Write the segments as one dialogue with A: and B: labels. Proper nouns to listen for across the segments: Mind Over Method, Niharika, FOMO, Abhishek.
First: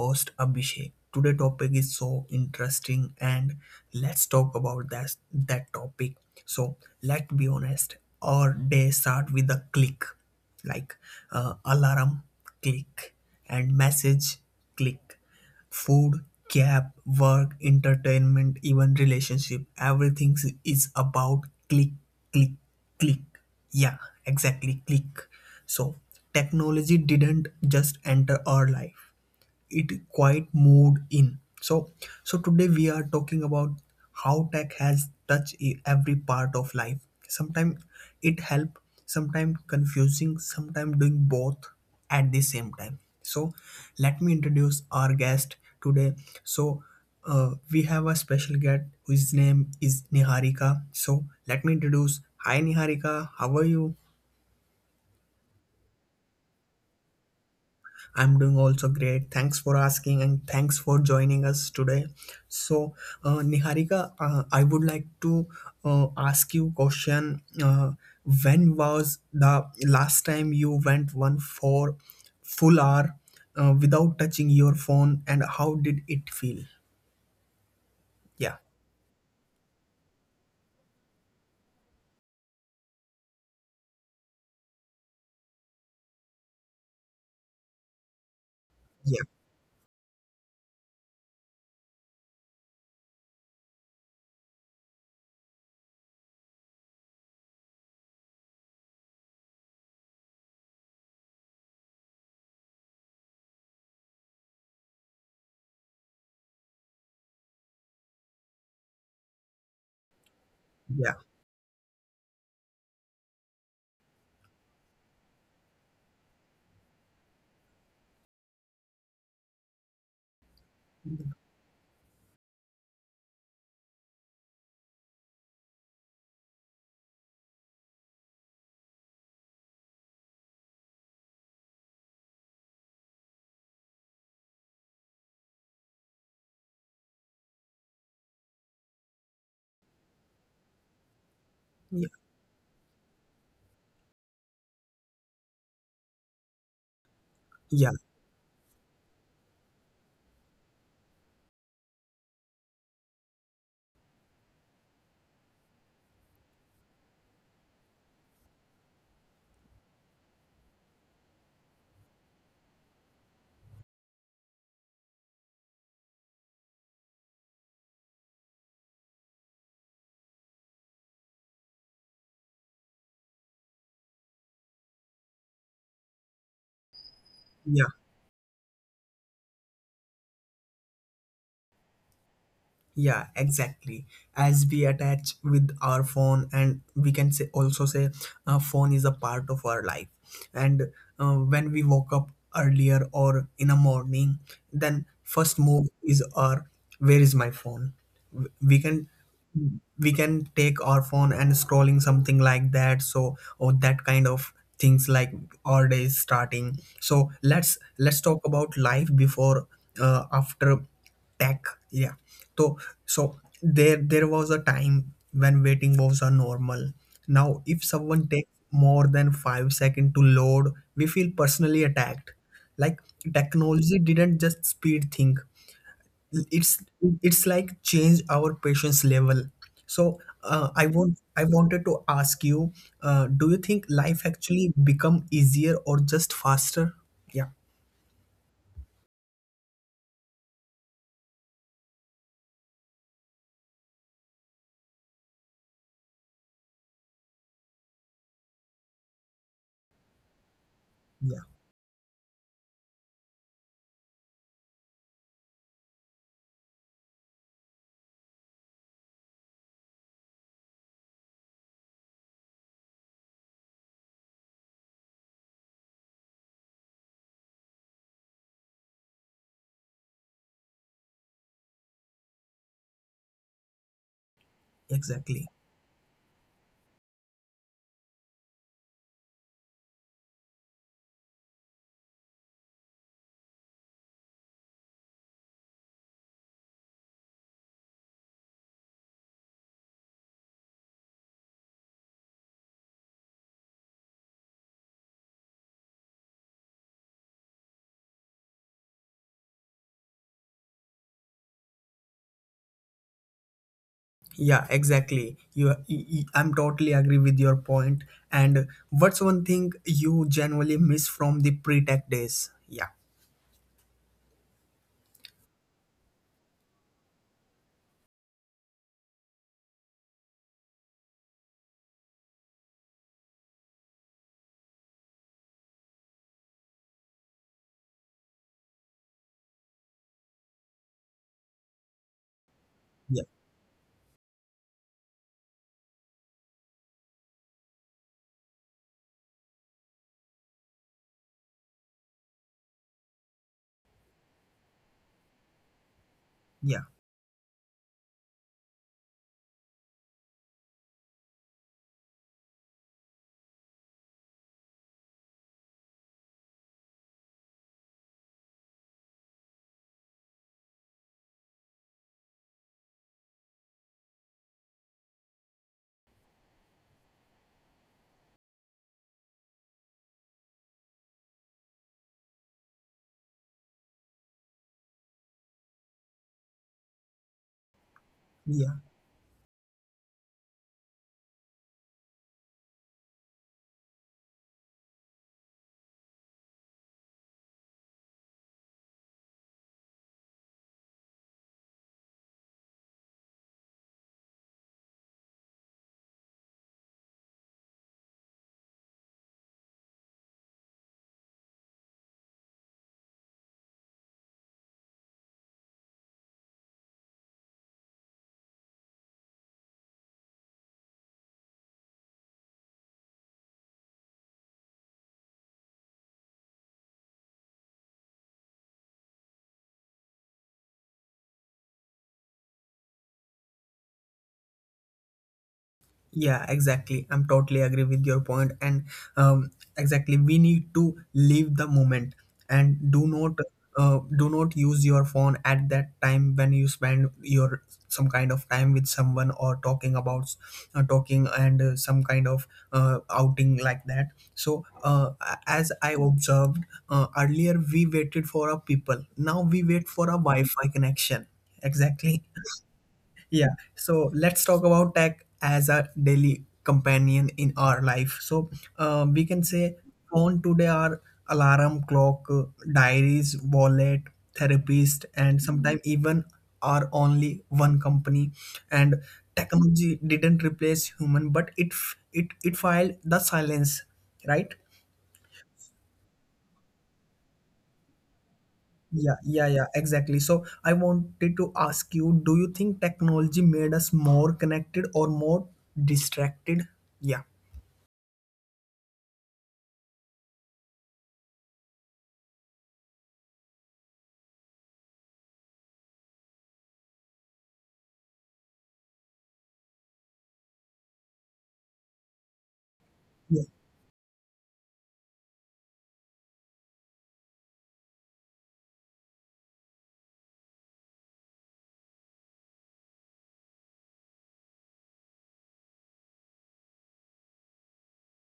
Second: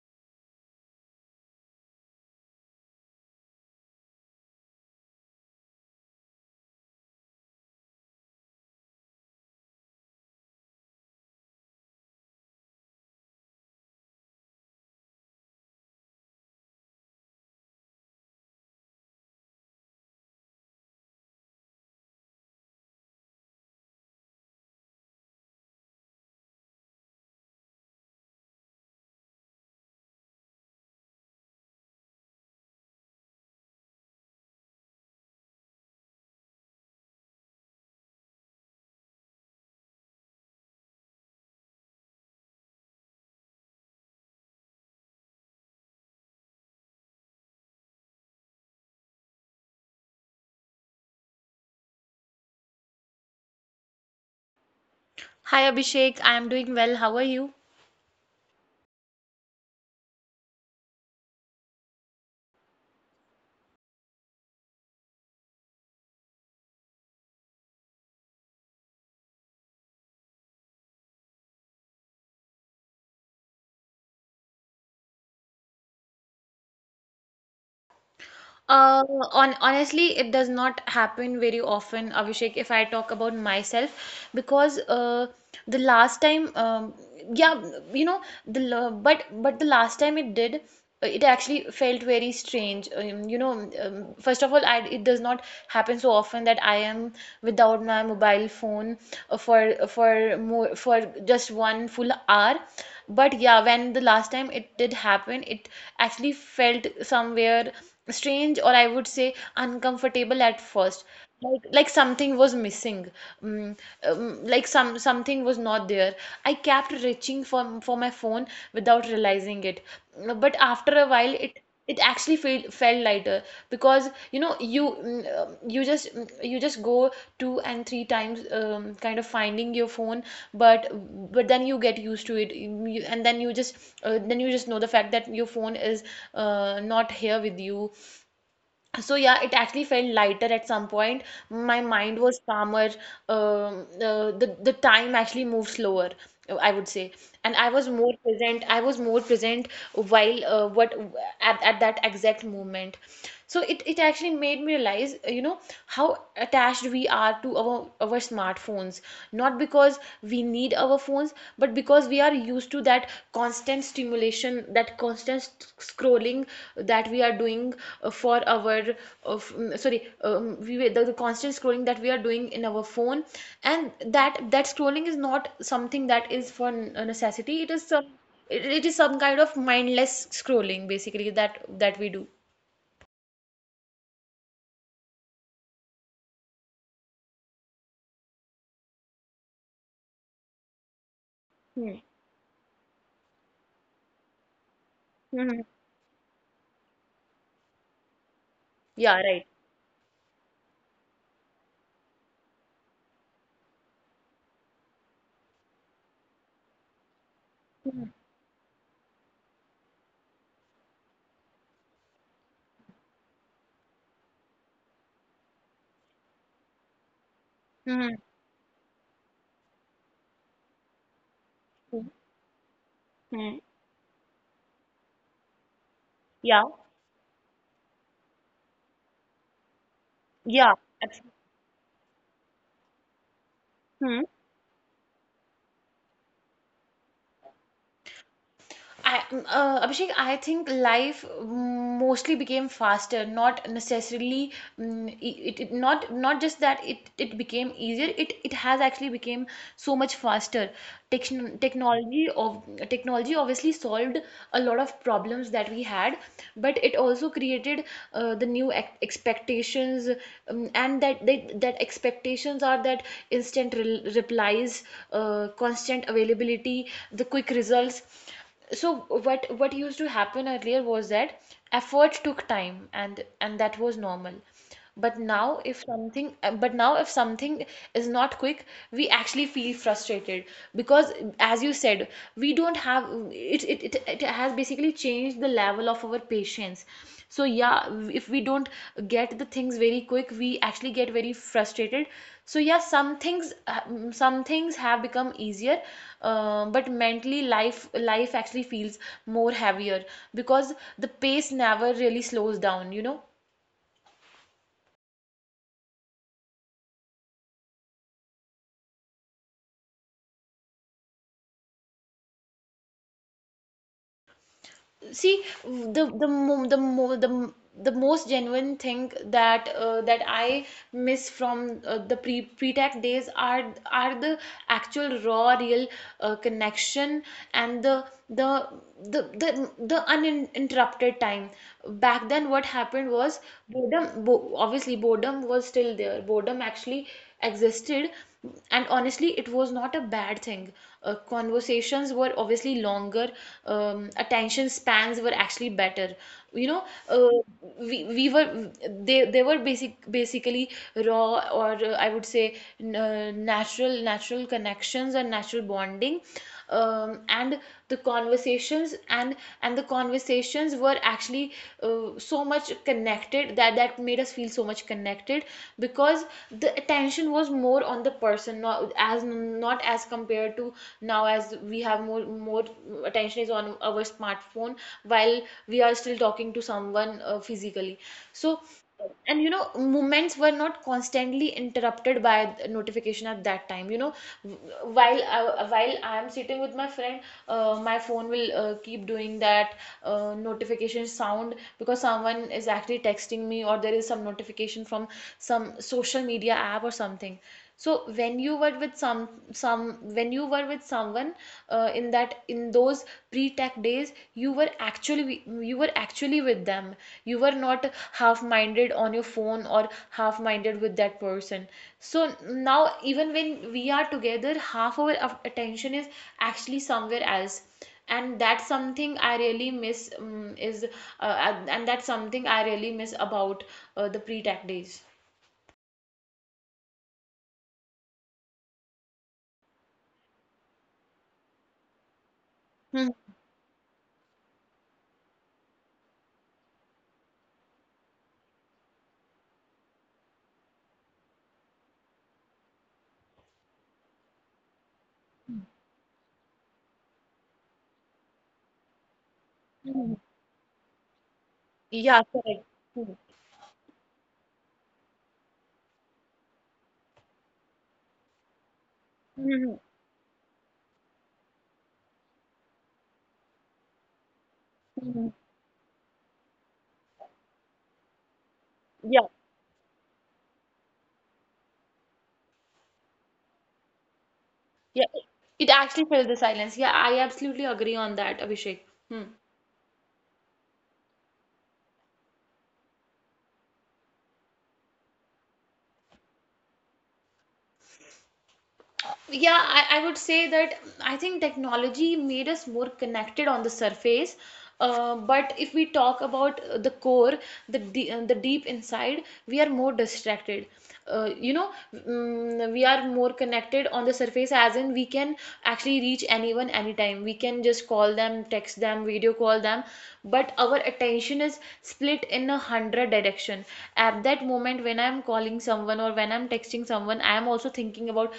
A: host, Abhishek. Today topic is so interesting, and let's talk about that topic. So let's be honest. Our day start with a click, like, alarm, click, and message, click. Food, gap, work, entertainment, even relationship, everything is about click, click, click. Yeah, exactly, click. So, technology didn't just enter our life, it quite moved in. So today we are talking about how tech has touched every part of life. Sometimes it help, sometimes confusing, sometimes doing both at the same time. So, let me introduce our guest today. So, we have a special guest whose name is Niharika. So, let me introduce. Hi, Niharika. How are you?
B: Hi Abhishek, I am doing well. How are you?
A: I'm doing also great. Thanks for asking and thanks for joining us today. So, Niharika, I would like to ask you question. When was the last time you went one for full hour without touching your phone, and how did it feel? Yeah,
B: Uh, on Honestly, it does not happen very often, Abhishek, if I talk about myself, because the last time, yeah, you know, but
A: yeah,
B: but the last time it did, it actually felt very strange. First of all, it does not happen so often that I am without my mobile phone, for just one full hour. But yeah, when the last time it did happen, it actually felt somewhere strange, or I would say uncomfortable at first.
A: yeah,
B: Like something was missing. Mm, like something was not there. I kept reaching for my phone without realizing it. But after a while, it actually felt lighter, because you just you just go two and three times, kind of finding your phone, but but then you get used to it, and then you just know the fact that your phone is not here with you. So yeah, it actually felt lighter at some point. My mind
A: yeah,
B: was calmer. The time actually moved slower, I would say, and I was more
A: yeah,
B: present. I was more present while what at that exact moment. So it actually made me realize, how attached we are to our smartphones. Not because we need our phones, but because we are used to that constant stimulation, that constant scrolling that we are doing, for our f- mm, sorry we, were- the constant scrolling that we are doing in our phone. And that scrolling is not something that is for a necessity. it is some
A: yeah.
B: it, it is some kind of mindless scrolling, basically, that we do.
A: Yeah, exactly, as we attach with our phone, and we can say also say a phone is a part of our life. And
B: Hmm.
A: when we woke up earlier or in a morning, then
B: Hmm.
A: first move is our where is my phone. W-
B: Yeah,
A: we
B: right.
A: can we can take our phone and scrolling something like that, so or that kind of things, like our day is starting. So
B: Hmm.
A: let's talk about life before, after tech. Yeah. So so there was a time when waiting was a normal. Now
B: Hmm.
A: if someone takes more than 5 seconds to load, we feel personally attacked. Like,
B: Hmm.
A: technology didn't just speed thing,
B: Yeah,
A: it's it's like change our patience level. So,
B: yeah,
A: uh, i
B: absolutely.
A: want i wanted to ask you, do you think life actually become easier or just faster? Yeah,
B: Abhishek, I think life mostly became faster, not necessarily. It, it Not just that it became easier. It has actually became so much faster. Techn
A: yeah,
B: technology of Technology obviously solved a lot of problems that we had, but it also created the new ex expectations, and that expectations are that instant replies, constant availability, the quick results. So what used to happen earlier was that effort took time, and that was normal. but now if
A: exactly.
B: something uh, but now if something is not quick, we actually feel frustrated, because, as you said, we don't have, it has basically changed the level of our patience. So yeah, if we don't get the things very quick, we actually get very frustrated. So yeah, some things have become easier, but mentally life actually feels more heavier, because the pace never really slows down, you know.
A: Yeah, exactly, you I'm totally agree with your point. And what's one thing you generally miss from the pre-tech days? Yeah,
B: See, the mo- the mo- the m- the most genuine thing that I miss from the pre-tech days are the actual, raw, real connection, and the uninterrupted time. Back then, what happened was
A: yeah,
B: boredom. Bo Obviously, boredom was still there. Boredom actually existed, and honestly it was not a bad thing. Conversations were obviously longer. Attention spans were actually better, you know.
A: yeah,
B: Uh, we, we were they they were basically raw, or I would say, natural connections and natural bonding. And the conversations and The conversations were actually so much connected, that made us feel so much connected, because the attention was more on the person, not as compared to now, as we have more attention is on our smartphone, while we are still talking to someone, physically. So.
A: yeah.
B: And you know, moments were not constantly interrupted by the notification at that time, you know. while I, while I am sitting with my friend, my phone will, keep doing that, notification sound, because someone is actually texting me, or there is some notification from some social media app or something. So when you were with some when you were with someone, in those pre-tech days, you were actually with them. You were not half-minded on your phone, or half-minded with that person. So now, even when we are together, half our attention is actually somewhere else. and that's something i really miss um, is and that's something I really miss about the pre-tech days.
A: Yeah, exactly. I'm totally agree with your point, and, um, exactly, we need to live the moment and
B: Hmm.
A: do not use your phone at that time when you spend your some kind of time with someone, or talking about, talking, and, some kind of, outing like that. So, as I observed, earlier, we waited for a people. Now we wait for a Wi-Fi connection.
B: Yeah,
A: Exactly.
B: correct.
A: Yeah, so let's talk about tech as a daily companion in our life. So, we can
B: Hmm.
A: say phone today are alarm clock, diaries, wallet, therapist,
B: Hmm.
A: and sometimes even are only one company. And
B: Yeah,
A: technology didn't replace human, but it f- it filed the silence, right?
B: yeah, it actually fills the silence. Yeah, I absolutely agree on that, Abhishek.
A: Yeah,
B: Hmm.
A: yeah, yeah, exactly. So I wanted to ask you, do you think technology made us more connected or more distracted? Yeah.
B: Yeah, I would say that I think technology made us more connected on the surface. But if we talk about the core, the deep inside, we are more distracted. We are more
A: Yeah,
B: connected on the surface, as in we can actually reach anyone anytime. We can just call them, text them, video call them, but our attention is split in 100 direction. At that moment, when I'm calling someone, or when I'm texting someone, I am also thinking about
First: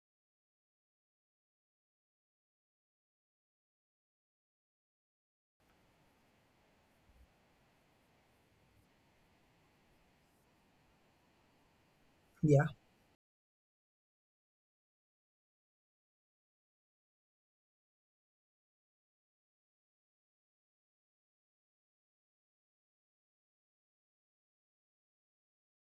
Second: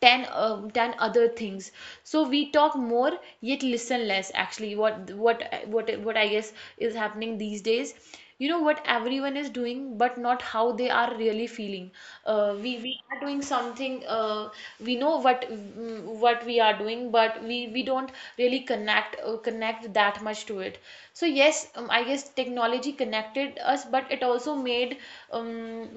B: 10, 10 other things. So we talk more, yet listen less. Actually, what I guess is happening these days, you know what everyone is doing, but not how they are really feeling.
A: yeah,
B: We are doing something. We know what, we are doing, but we don't really connect that much to it. So yes, I guess technology connected us, but it also um,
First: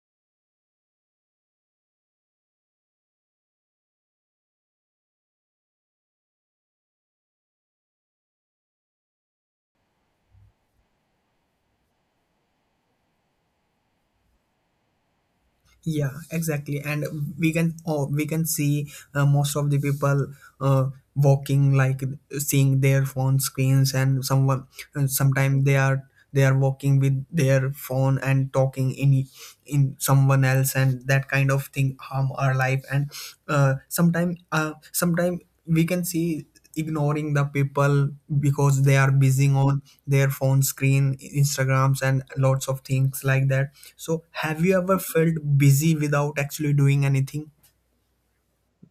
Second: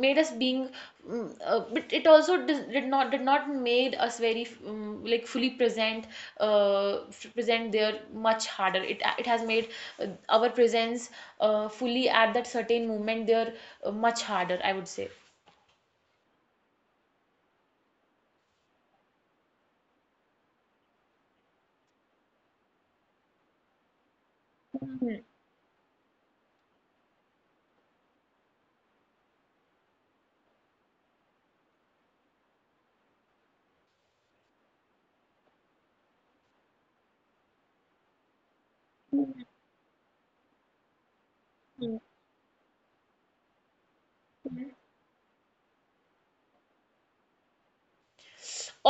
B: made us being. But it also did not made us very, like, fully present. Present there, much harder. It has made our presence, fully at that certain moment there, much harder, I would say.
A: yeah, exactly. And we can see, most of the people walking like seeing their phone screens, and someone, and sometimes they are walking with their phone and talking in someone else, and that kind of thing harm our life. And, sometime we can see ignoring the people because they are busy on their phone screen,
B: Mhm.
A: instagrams, and lots of things like that. So have you ever felt busy without actually doing anything?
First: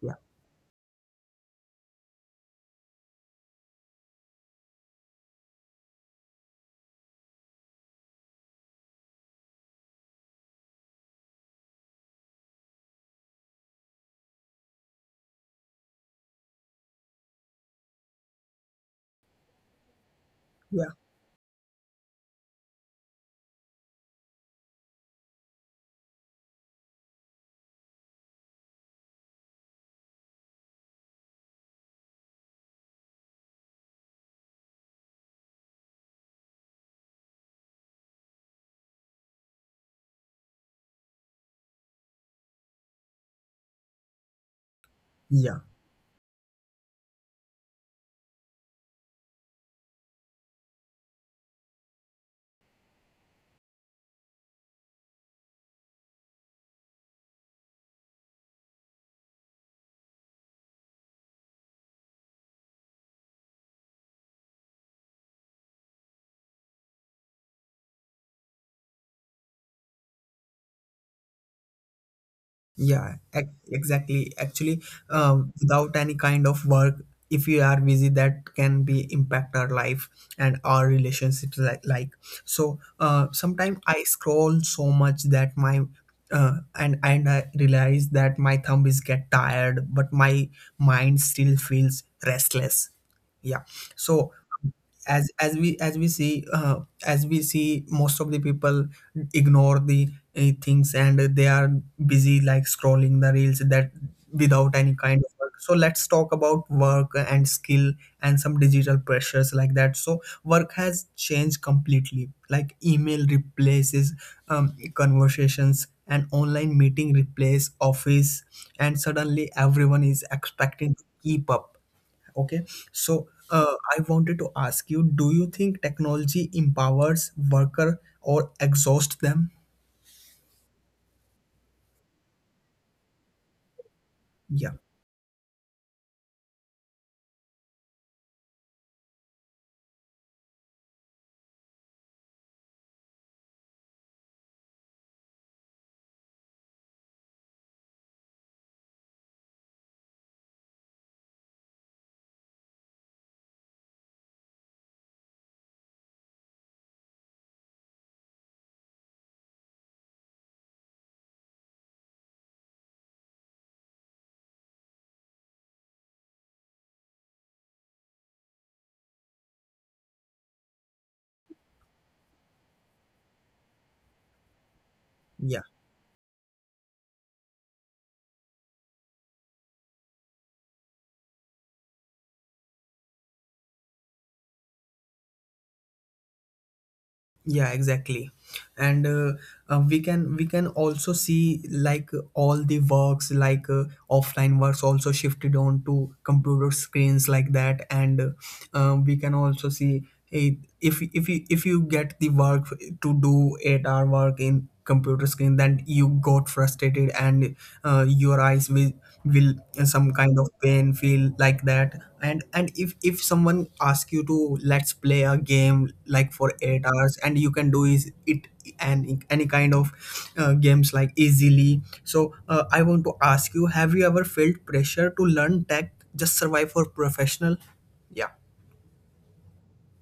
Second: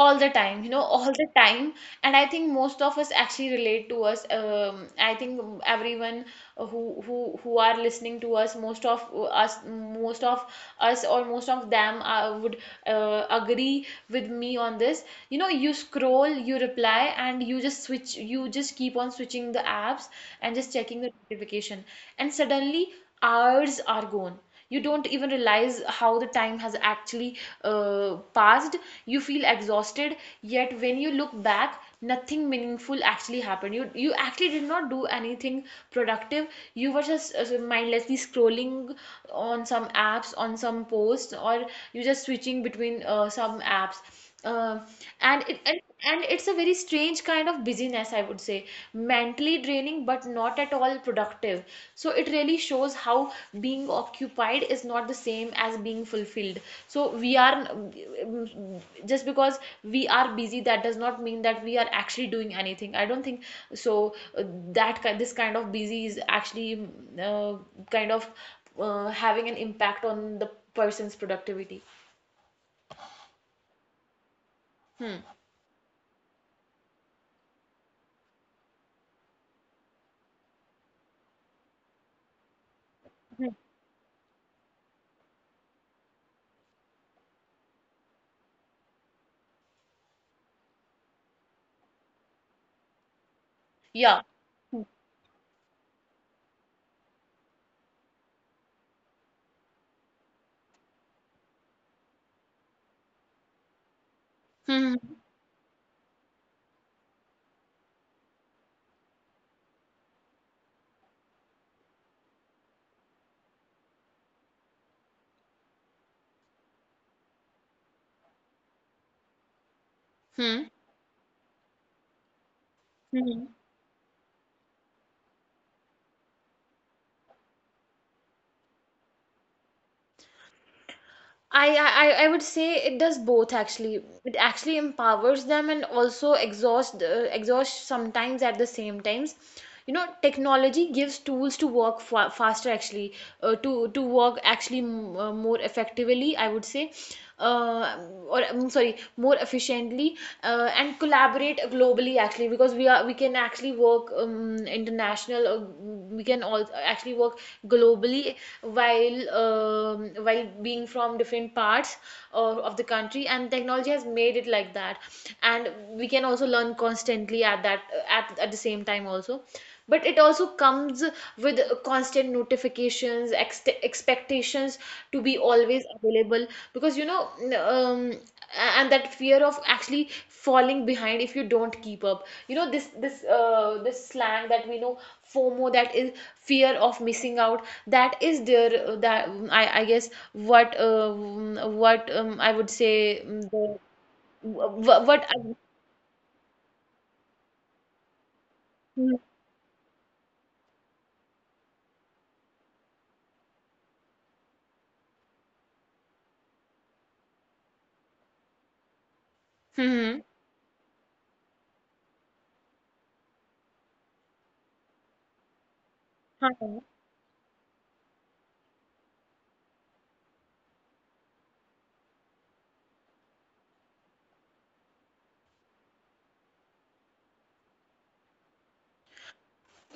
A: Yeah,
B: the time, you know. All the time. And I think most of us actually relate to us. I think everyone who are listening to us, most of us, or most of them, would, agree with me on this. You know, you scroll, you reply, and you just switch. You just keep on switching the apps, and just
A: yeah,
B: checking the notification, and suddenly hours are gone. You don't even realize how the time has actually, passed. You feel exhausted, yet when you look back, nothing meaningful actually happened. You actually did not do anything productive. You were just, so mindlessly scrolling on some apps, on some posts, or you just switching between, some apps. Uh, and
A: yeah.
B: it and, and it's a very strange kind of busyness, I would say, mentally draining but not at all productive. So it really shows how being occupied is not the same as being fulfilled. So we are, just because we are busy, that does not mean that we are actually doing anything, I don't think so. That this kind of busy is actually, uh, kind of, having an impact on the person's productivity.
A: Yeah, exactly. Actually,
B: Hmm.
A: without any kind of work, if we are busy, that can be impact our life and our relationships. Like, like. So, sometimes I scroll so much that my, and I realize that my thumb is get tired, but my mind still feels restless. Yeah.
B: Yeah.
A: So as we see, as we see most of the people ignore the, things, and they are busy like scrolling the reels that without any
B: Hmm.
A: kind of work. So let's talk about work and skill and some digital pressures like that. So work has changed completely, like email replaces, conversations, and online meeting replace office, and suddenly everyone is
B: Hmm.
A: expecting to keep up. Okay, so,
B: Hmm.
A: I wanted to ask you, do you think technology empowers worker or exhausts them?
B: I would say it does both actually. It
A: Yeah,
B: actually empowers them, and also exhaust, sometimes, at the same times. You know, technology gives tools to work fa faster, actually, to work actually, m more effectively, I would say, uh, or I sorry more efficiently, and collaborate globally, actually, because we can actually work, international we can all actually work globally, while being from different parts, or of the country, and technology has made it like that. And we can also learn constantly at the same time also. But it also comes with constant notifications, expectations to be
A: yeah.
B: always available, because, you know, um, and that fear of actually falling behind if you don't keep up, you know, this slang that we know, FOMO, that is, fear of missing out,
A: Yeah,
B: that
A: exactly.
B: is there.
A: And,
B: That I
A: we
B: guess
A: can we can also see like
B: what I
A: all
B: would
A: the
B: say,
A: works, like,
B: the
A: offline
B: wh-
A: works
B: wh-
A: also
B: what I,
A: shifted on to computer screens like that. And, we can also see, a, if you get the work to do 8 hour work in computer screen, then you got frustrated, and, your eyes will will some
B: hmm hmm,
A: kind of pain feel like that. And if someone asks you to let's play a game like for eight
B: huh.
A: hours and you can do is it, and any kind of, games like easily. So, I want to ask you, have you ever felt pressure to learn tech just survive for professional? Yeah,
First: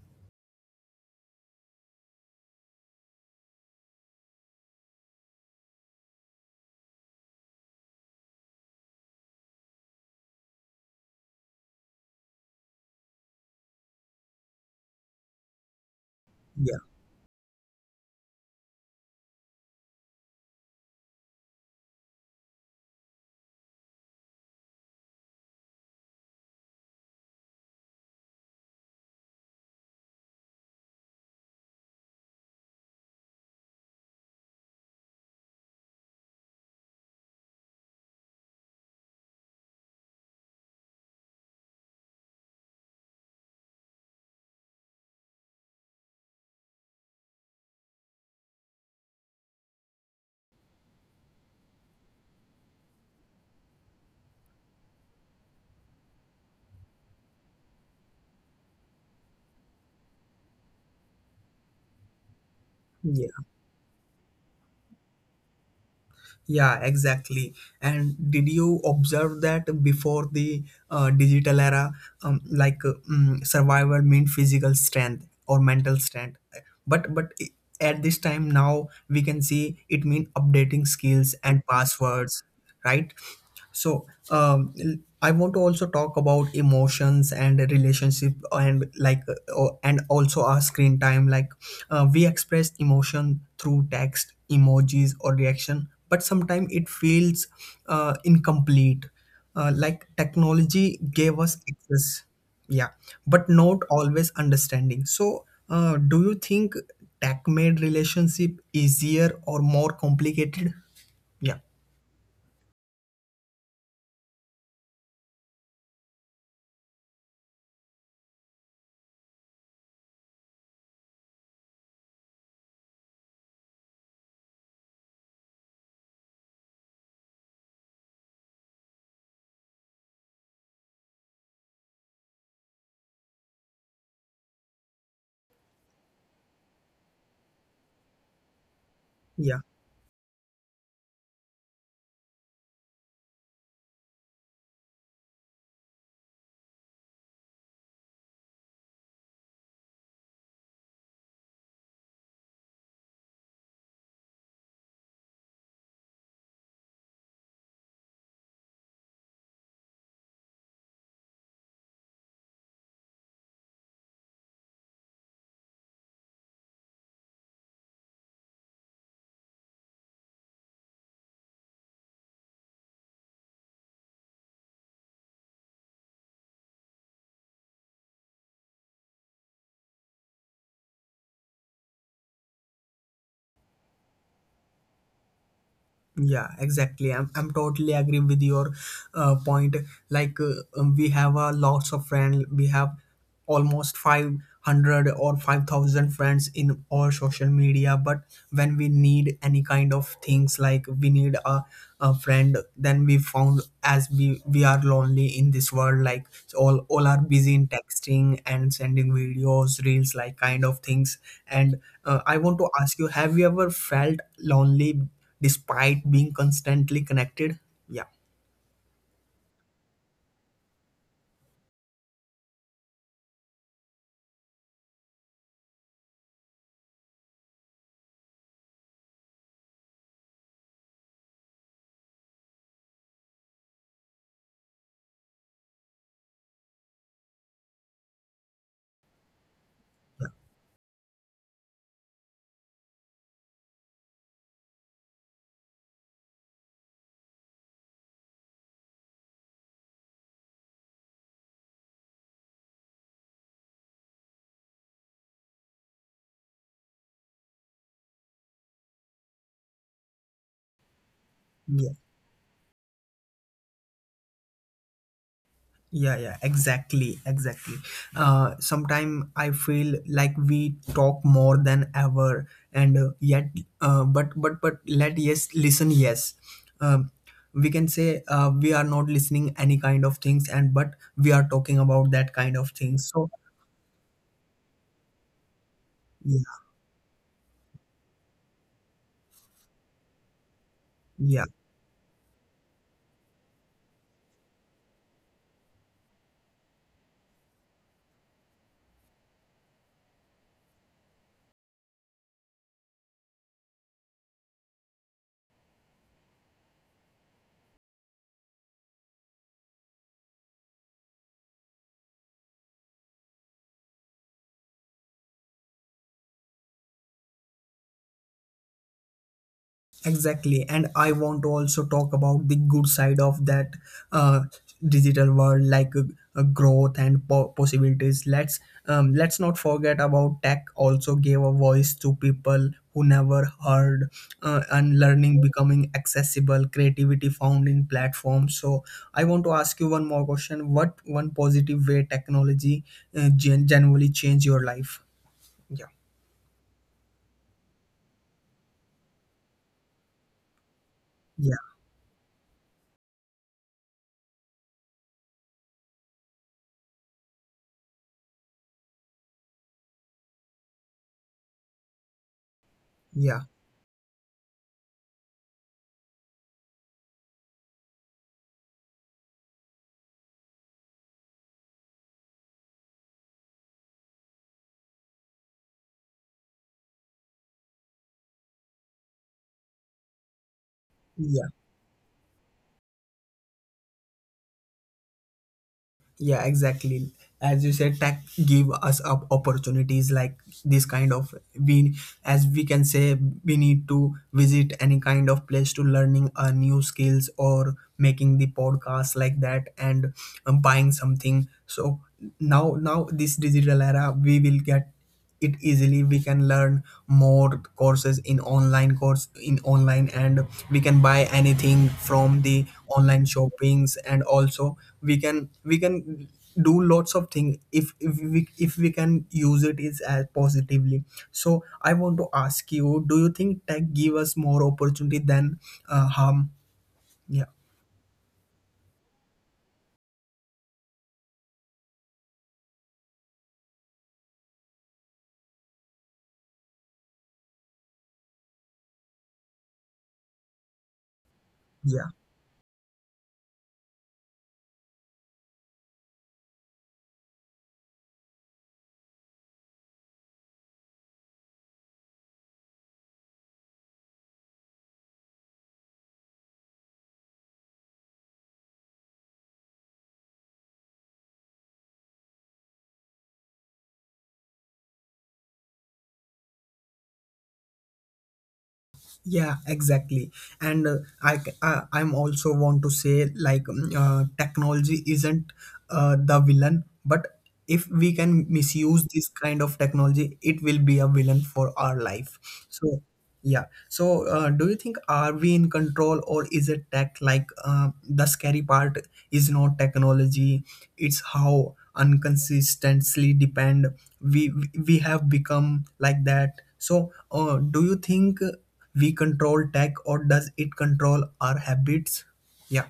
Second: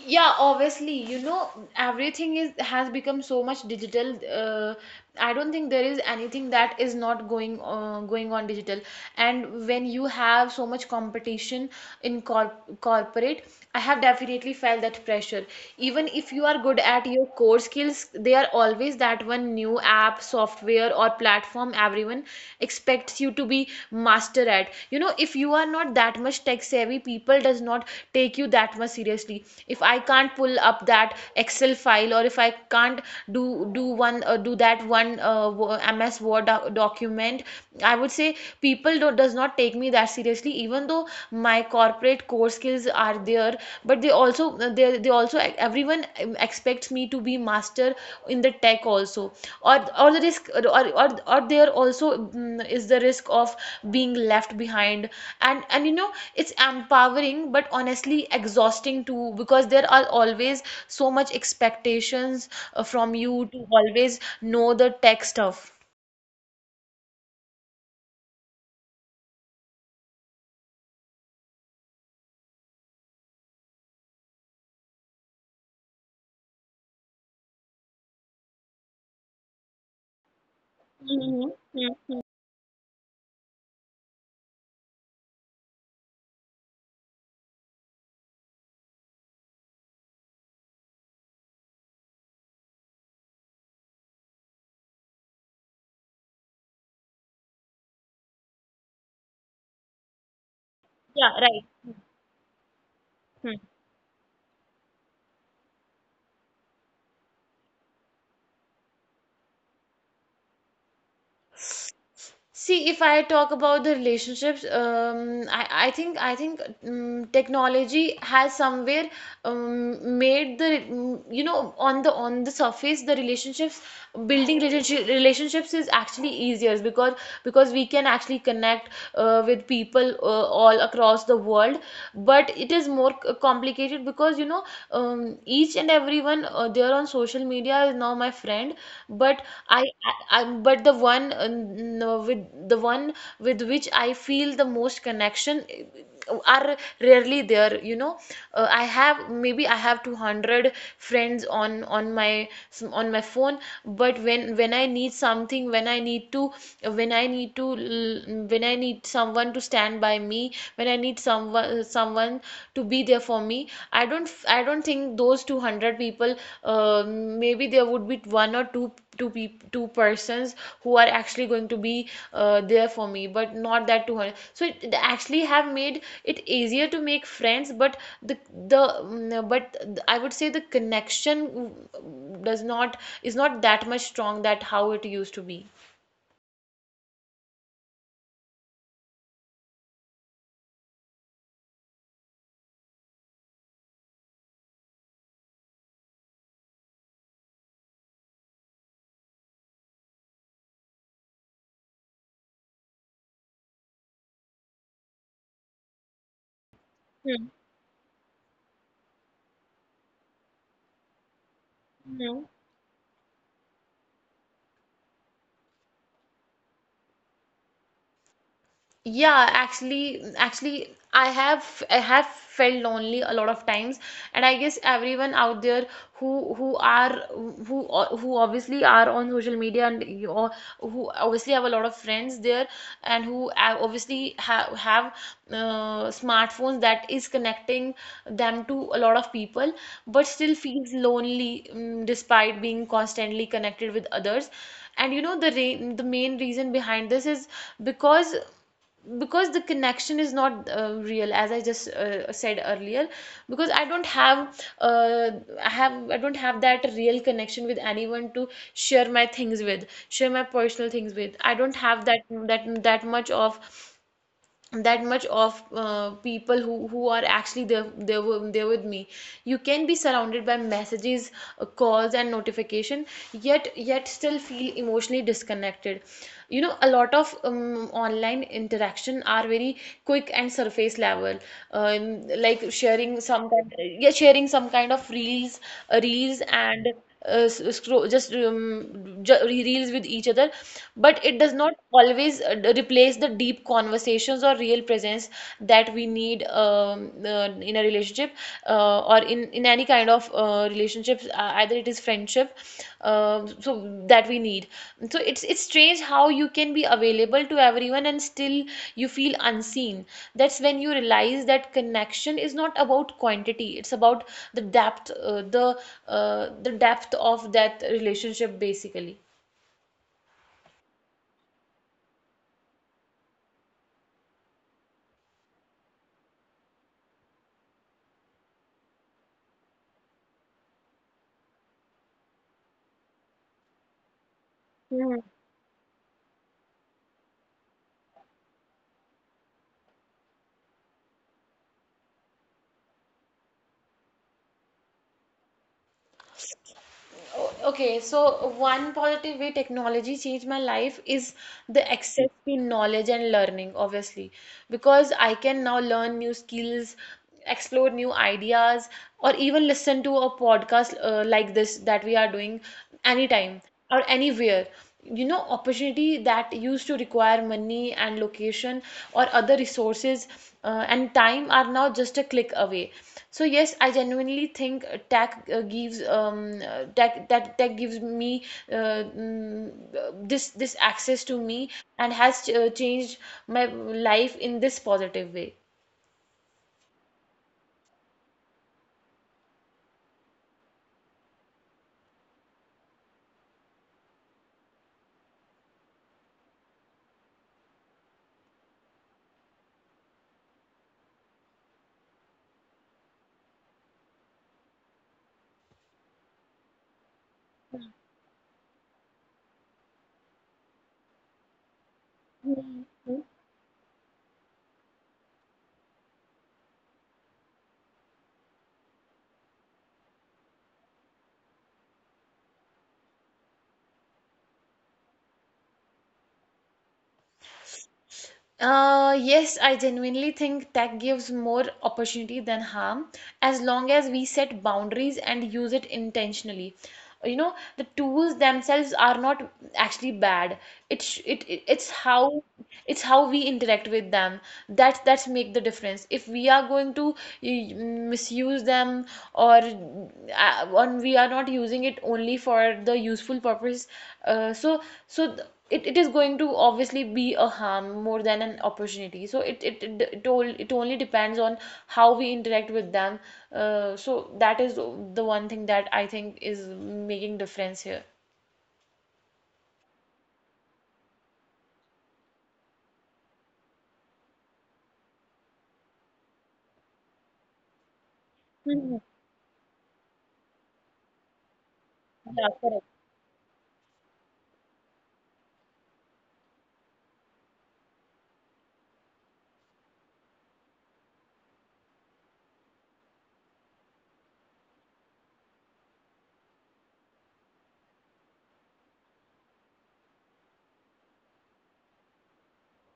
B: Yeah, obviously, you know, everything is has become so much digital. I don't think there is anything that is not going on digital. And when you have so much competition in corporate, I have definitely felt that pressure. Even if you are good at your core skills, there are always that one new app, software, or platform everyone expects you to be master at. You know If you are not that much tech savvy, people does not take you that much seriously if I can't pull up that excel file or if I can't do do one do that one ms word document. I would say people does not take me that seriously even though my corporate core skills are there, but they also everyone expects me to be master in the tech also, or or the risk or or, or there also is the risk of being left behind. And you know it's empowering but honestly exhausting too, because there are always so much expectations from
A: yeah.
B: you to always know the tech stuff.
A: Yeah, exactly. And did you observe that before the, digital era, like, survival meant physical strength or mental strength? But at this time now we can see it mean updating skills
B: Mhm.
A: and
B: Mhm. Mhm.
A: passwords, right? So, I want to also talk about emotions and relationship, and like, and also our screen time. Like, we express emotion through text, emojis, or reaction, but sometimes it feels, incomplete. Like technology
B: Yeah,
A: gave us
B: right.
A: access, yeah, but
B: Hmm.
A: not always understanding. So, do you think tech made relationship easier or more complicated? Yeah,
B: See, if I talk about the relationships, I think technology has somewhere made the, you know, on the surface, the relationships building relationship, relationships is actually easier because we can actually connect with people all across the world, but it is more complicated because, each and everyone there on social media is now my friend. but
A: yeah.
B: I, I, I but the one, with which I feel the most connection are rarely there. I have Maybe I have 200 friends on my phone, but when I need something, when I need to, when i need to when I need someone to stand by me, when I need someone to be there for me, I don't think those 200 people, maybe there would be one or two, two people, two persons who are actually going to be there for me, but not that 200. So it actually have made it easier to make friends, but the mm, but th- I would say, the connection mm, does not is not that much strong that how it used to be.
A: Yeah, exactly, I'm totally agree with your, point, like, we have a lots of friends, we have almost 500 or 5,000 friends in all social media. But when we need any kind of things, like we need a friend, then we found as we are lonely in this world, like. So all are
B: Hmm.
A: busy in texting and sending videos reels like kind of things. And, I
B: Hmm.
A: want to ask you, have you ever felt lonely despite being constantly connected? Yeah,
B: Yeah, actually, I have felt lonely a lot of times, and I guess everyone out there, who who are who who obviously are on social media, and, who obviously have a lot of friends there, and who, obviously have smartphones that is connecting them to a lot of people, but still feels lonely, despite being constantly connected with others. And the re the main reason behind this is, because the connection is not real, as I just said earlier. Because I don't have, uh, I don't have that real connection with anyone to share my things with, share my personal things with. I don't
A: yeah,
B: have that that much of
A: yeah, yeah,
B: people who, are
A: exactly,
B: actually
A: exactly. Uh,
B: there with me.
A: sometime
B: You
A: I
B: can be
A: feel like
B: surrounded by
A: we
B: messages,
A: talk more than
B: calls and
A: ever.
B: notification,
A: And, yet,
B: yet
A: uh,
B: still
A: but but
B: feel
A: but
B: emotionally
A: let, yes,
B: disconnected.
A: listen, yes,
B: A lot
A: um,
B: of
A: we can say,
B: online
A: we are
B: interaction
A: not
B: are
A: listening
B: very
A: any kind
B: quick
A: of
B: and
A: things, and
B: surface
A: but
B: level,
A: we are talking about that
B: like
A: kind of
B: sharing
A: things, so,
B: some kind, yeah, sharing some kind of reels, reels
A: yeah,
B: and scroll, just reels with each other. But it does
A: yeah.
B: not always replace the deep conversations or real presence that we need, in a relationship, or in, any kind of relationships, either it is friendship, so that we need. So it's strange how you can be available to everyone and still you feel unseen. That's when you realize that connection is not about quantity; it's about the depth, the depth of that relationship, basically.
A: Exactly, and I want to also talk about the good side of that, uh, digital world, like, growth and possibilities. Let's not forget about tech. Also, gave a voice to people who never heard, and learning becoming accessible, creativity found in platforms. So, I want to ask you one more question: what one positive way technology, generally change your life? Yeah,
B: Okay, so one positive way technology changed my life is
A: yeah,
B: the access to knowledge and learning, obviously, because I can now learn new skills, explore new ideas, or even listen to a podcast, like this that we are doing, anytime
A: yeah,
B: or anywhere. Opportunity that used to require money and location or other resources and time are now just a click away. So yes, I genuinely think tech gives, tech gives me, uh, mm, this access to
A: yeah.
B: me, and has changed my life in this positive way.
A: Yeah, exactly, as you said, tech give us up opportunities like this kind of we. As we can say, we need to visit any kind of place to learning a new skills or making the podcast like that, and, buying something. So now this digital era we will get it easily. We can learn more courses in online course in online, and we can buy anything from the
B: Mhm.
A: online shoppings. And also we can do lots of things, if we can use it is as positively. So I want to ask you, do you think tech give us more opportunity than, harm? Yeah,
B: Yes, I genuinely think tech gives more opportunity than harm, as long as we set boundaries and use it intentionally. The tools themselves are not actually bad. It's it, sh- it-
A: yeah.
B: it's how we interact with them that's make the difference. If we are going to misuse them, or on, we are not using it only for the useful purpose, so it is going to obviously be a harm more than an opportunity. So it only depends on how we interact with them. So that is the one thing that I think is making difference here.
A: Yeah, exactly, and, I I'm also want to say, like, technology isn't, the villain, but if we can
B: Mhm.
A: misuse this kind of technology, it will be a villain for our life,
B: Yeah, correct.
A: so. Yeah. So, do you think are we in control, or is it tech? Like, the scary part is not technology; it's how inconsistently depend we we have become like that. So, do you think we control tech, or does it control our habits? Yeah.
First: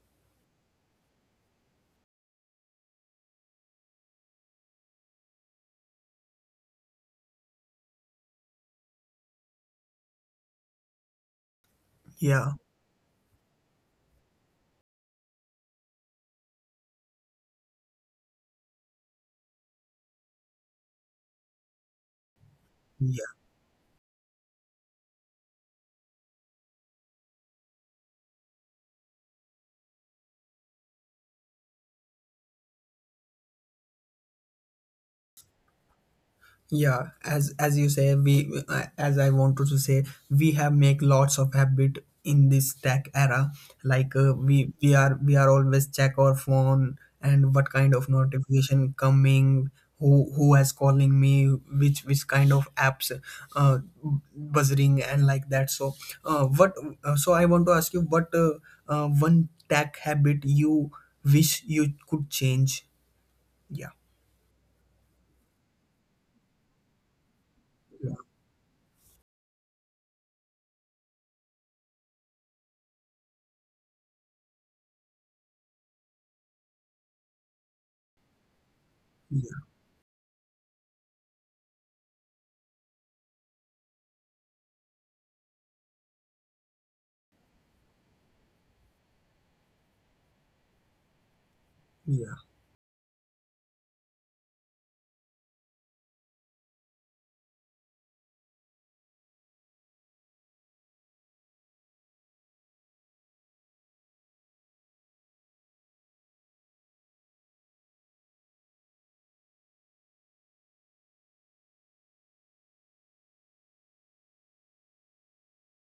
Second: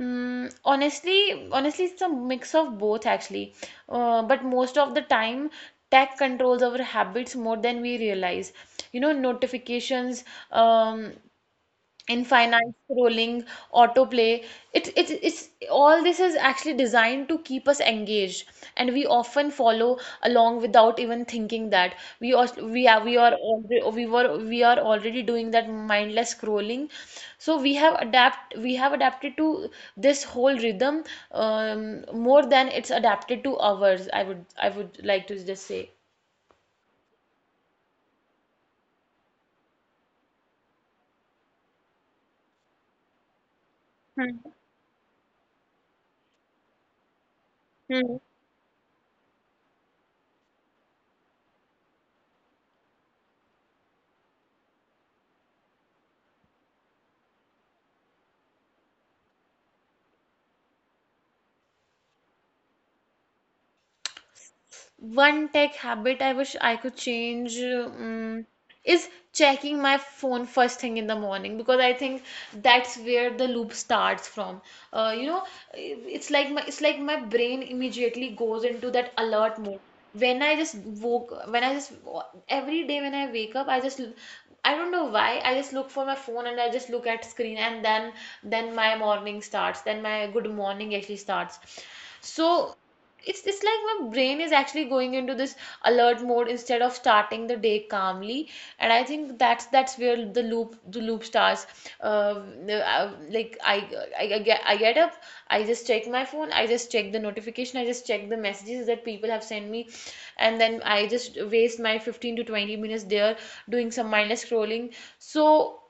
B: Honestly, it's a mix of both actually. But most of the time, tech controls our habits more than we realize. Notifications, um,
A: Yeah.
B: infinite scrolling, autoplay. It's all, this is actually designed to keep us engaged, and we often follow along without even thinking that we are we are we are already we were we are already doing that mindless scrolling. So we have adapted to this whole rhythm, more than it's adapted to ours. I would like to just say.
A: Yeah, as you say we, as I wanted to say, we have make lots of habit in this tech era, like, uh,
B: Hmm.
A: we we are we are always check our phone, and what kind of
B: Hmm.
A: notification coming, who has calling me, which kind of apps, uh, buzzing and like that. So, what, so I want to ask you, what, one tech habit you wish you could change? Yeah,
B: One tech habit I wish I could change,
A: yeah,
B: is checking my phone first thing in the morning, because I think that's where the loop starts from. Uh, you know, it's like my brain immediately goes into that alert
A: yeah,
B: mode. When I just woke, when I just Every day when I wake up, I just, I don't know why, I just look for my phone and I just look at screen, and then my morning starts, then my good morning actually starts.
A: yeah.
B: So it's like my brain is actually going into this alert mode instead of starting the day calmly, and I think that's where the loop starts. uh, like, I get up, I just check my phone, I just check the notification, I just check the messages that people have sent me, and then I just waste my 15 to 20 minutes there doing some mindless scrolling. So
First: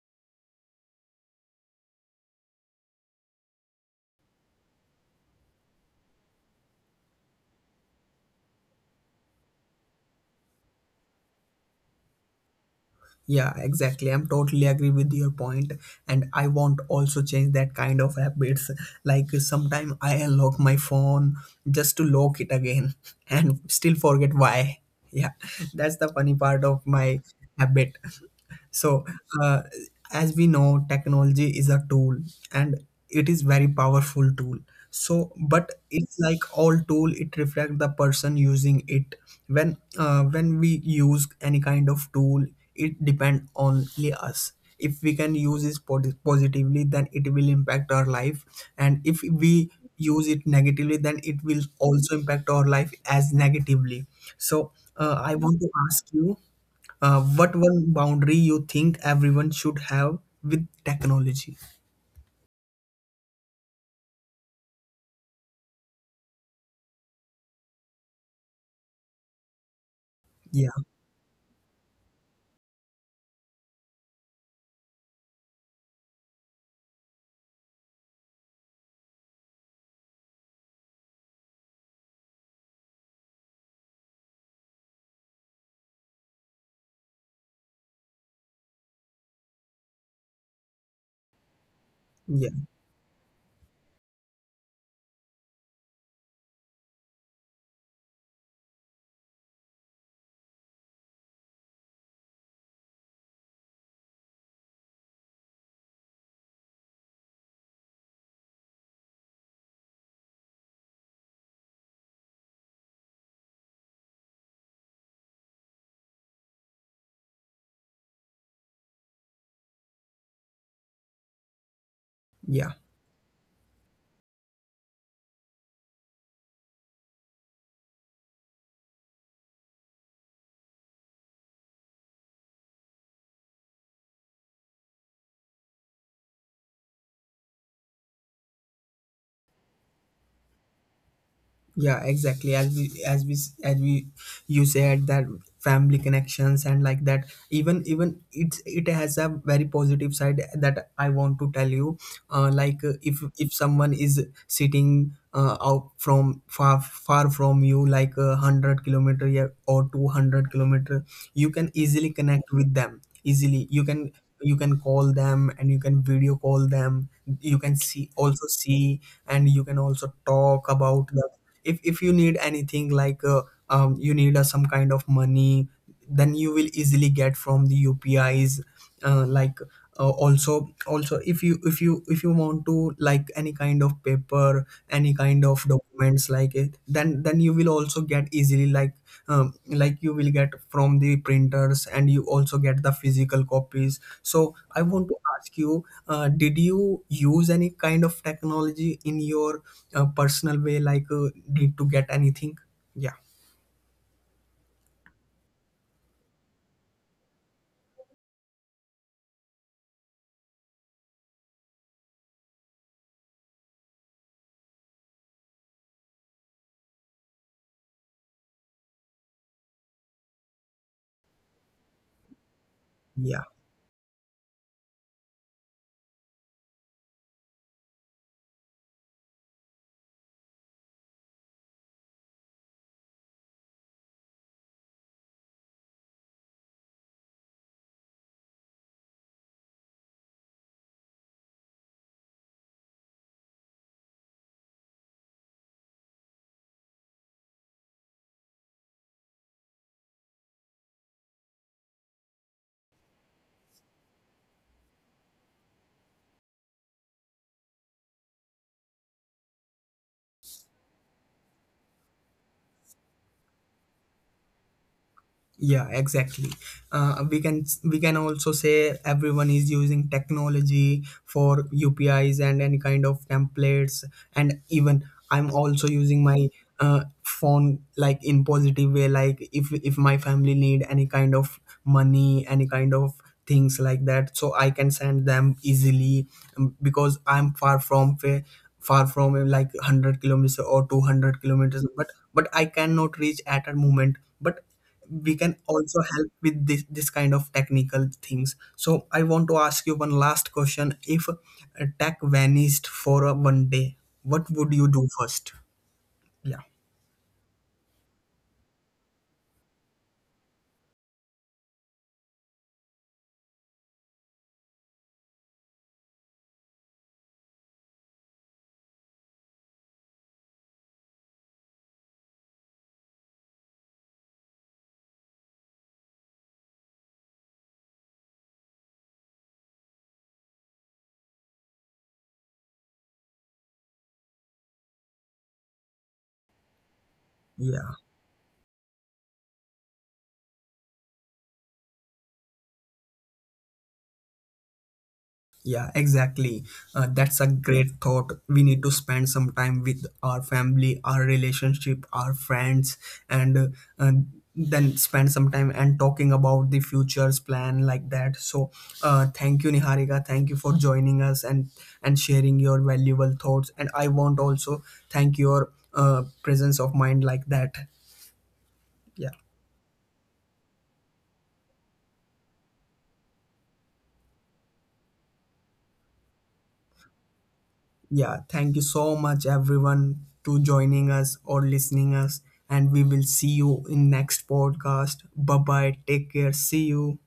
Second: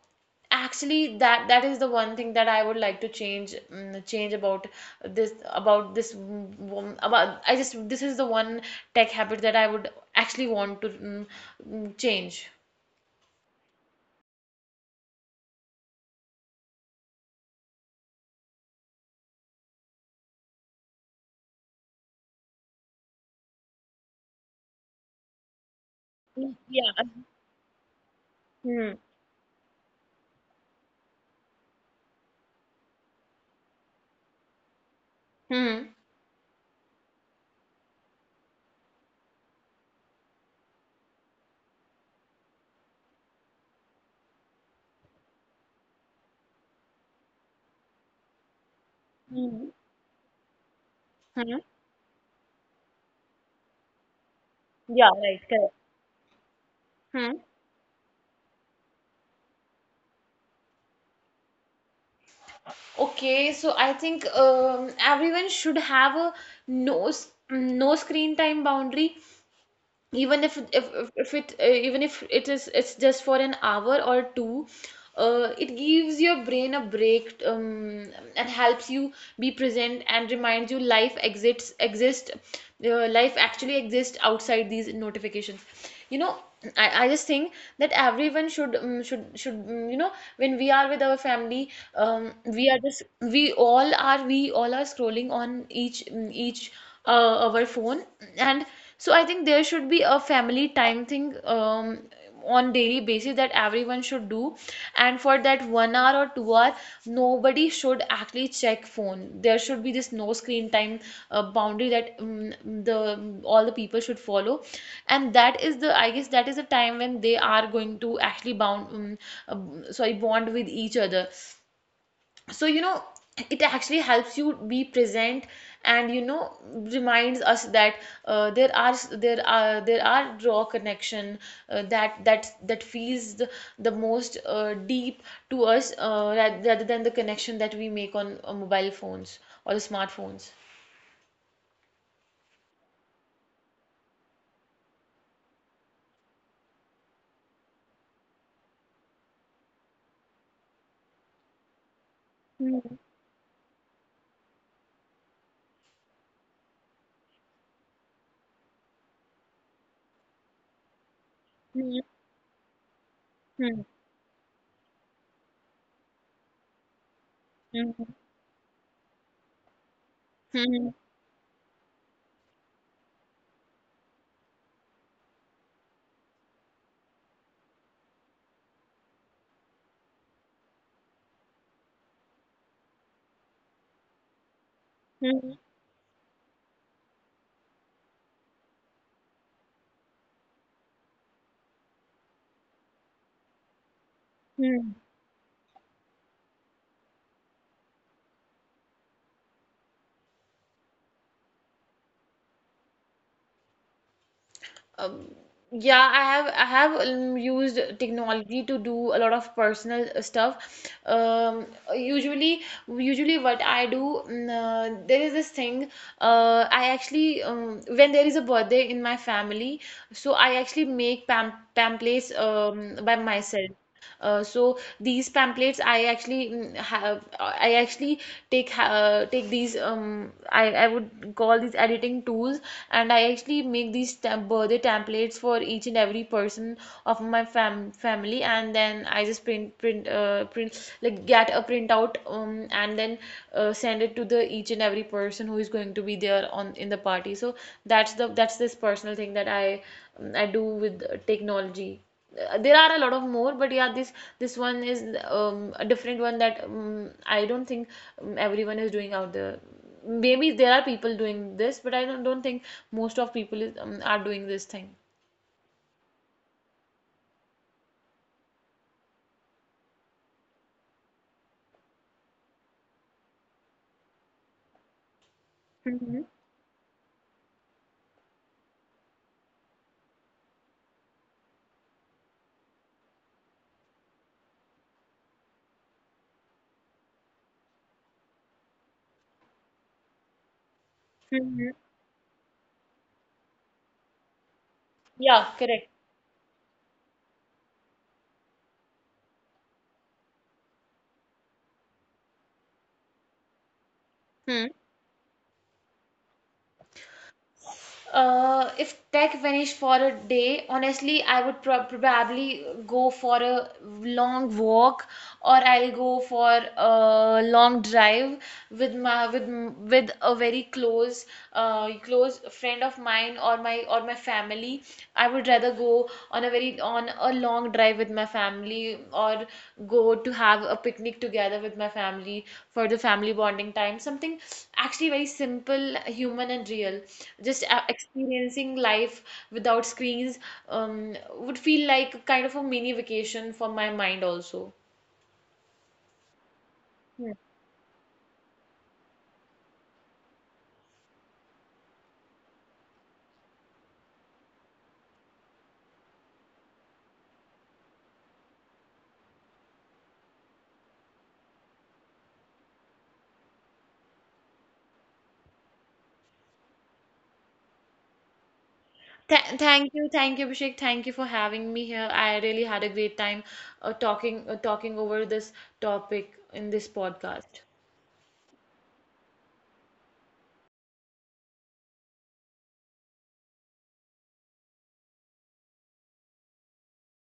B: actually, that is the one thing that I would like to change, about this mm, mm, about I just this is the one tech habit that I would actually want to, change.
A: Yeah, exactly. I'm totally agree with your point, and I want also change that kind of habits. Like, sometime I unlock my phone just to lock it again, and still forget why. Yeah, that's the funny part of
B: Yeah.
A: my habit.
B: Hmm.
A: So, uh, as we know, technology is a tool, and it is very powerful tool. So, but
B: Hmm.
A: it's like all tool, it reflect the person using it. When we use any kind of tool, it depend only us. If we can use it positively, then it will impact our life. And if we
B: Mm.
A: use it negatively, then it
B: Hmm.
A: will also impact our life as negatively. So,
B: Yeah,
A: I
B: right,
A: want to
B: correct.
A: ask you,
B: Hmm.
A: what one boundary you think everyone should have with technology?
B: Okay, so I think everyone should have a no screen time boundary, even
A: Yeah,
B: if it even if it is it's just for an hour or two. It gives your brain a break, and helps you be present, and reminds you life exist, life actually exists outside these notifications. you know I just think that everyone should, when we are with our family,
A: yeah,
B: we are just we all are scrolling on each our phone, and so I think there should be a family time thing, on daily basis that everyone should do. And for that 1 hour or 2 hour, nobody should actually check phone. There should be this no screen time boundary that the all the people should follow, and that is, the I guess, that is the time when they are going to actually bound sorry, bond with each other. So
A: yeah.
B: it actually helps you be present, and reminds us that uh, there are there are raw connection, that feels the most deep to us, rather than the connection that we make on mobile phones or the smartphones.
A: Yeah, exactly, as we you said that family connections and like that. Even it has a very positive side that I want to tell you, like, if someone is sitting, out from far from you, like a 100 kilometer, yeah, or 200 kilometer. You can easily connect with them easily. You can call them, and you can video call them, you can see also see, and you can also talk about the, if you need anything, like, you need, some kind of money, then you will easily get from the upis, like, also if you want to, like any kind of paper, any kind of documents like it, then you will also get easily, like, like you will get from the printers, and you also get the physical copies. So I want to ask you, did you use any kind of technology in your a personal way, like, need to get anything? Yeah,
B: Um, yeah, I have used technology to do a lot of personal stuff. Usually, Usually what I do, there is this thing. I actually, when there is a birthday in my family, so I actually make pamphlets by
A: yeah.
B: myself. So these pamphlets I actually, take, take these, I, would call these editing tools, and I actually make these birthday templates for each and every person of my family, and then I just print, like, get a printout, and then send it to the each and every person who is going to be there on, in the party. So that's the, that's this personal thing that I do with technology. There are a lot of more, but yeah, this one is a different one that, I don't think everyone is doing out there. Maybe there are people doing this, but I don't think most of people are doing this thing.
A: Yeah, exactly, we can also say everyone is using technology for upis and any kind of templates. And even I'm also using
B: Mm-hmm.
A: my, phone, like, in positive way, like, if my family need any kind of money, any kind of things like that, so I can send them easily, because I'm far from him, like 100 kilometers or 200
B: Mm-hmm.
A: kilometers. But I cannot reach at a moment, but we
B: Yeah,
A: can
B: correct.
A: also help with this kind of technical things. So I want to ask you one last question: if, tech vanished for a one day, what would
B: Hmm.
A: you do first? Yeah,
B: If tech vanished for a day, honestly, I would probably go for a long walk, or I'll go for a long drive with, my with a very close friend of mine, or my family. I would rather go on a very, on a long drive with my family, or go to have a picnic together with my family for the family bonding time. Something actually very simple, human and real. Just
A: yeah.
B: experiencing life without screens would feel like kind of a mini vacation for my mind also.
A: Yeah, exactly. That's a great thought. We need to spend some time with our family, our relationship, our friends, and, uh, then spend some time and talking about the future's plan like that. So, thank you, Niharika. Thank you for joining us, and sharing your valuable thoughts. And I want also thank your, presence of mind like that. Yeah.
B: Thank you, thank you, Abhishek. Thank you for having me here. I really had a great time talking over this topic in this podcast.
A: Yeah, thank you so much everyone to joining us or listening us, and we will see you in next podcast. Bye bye. Take care. See you.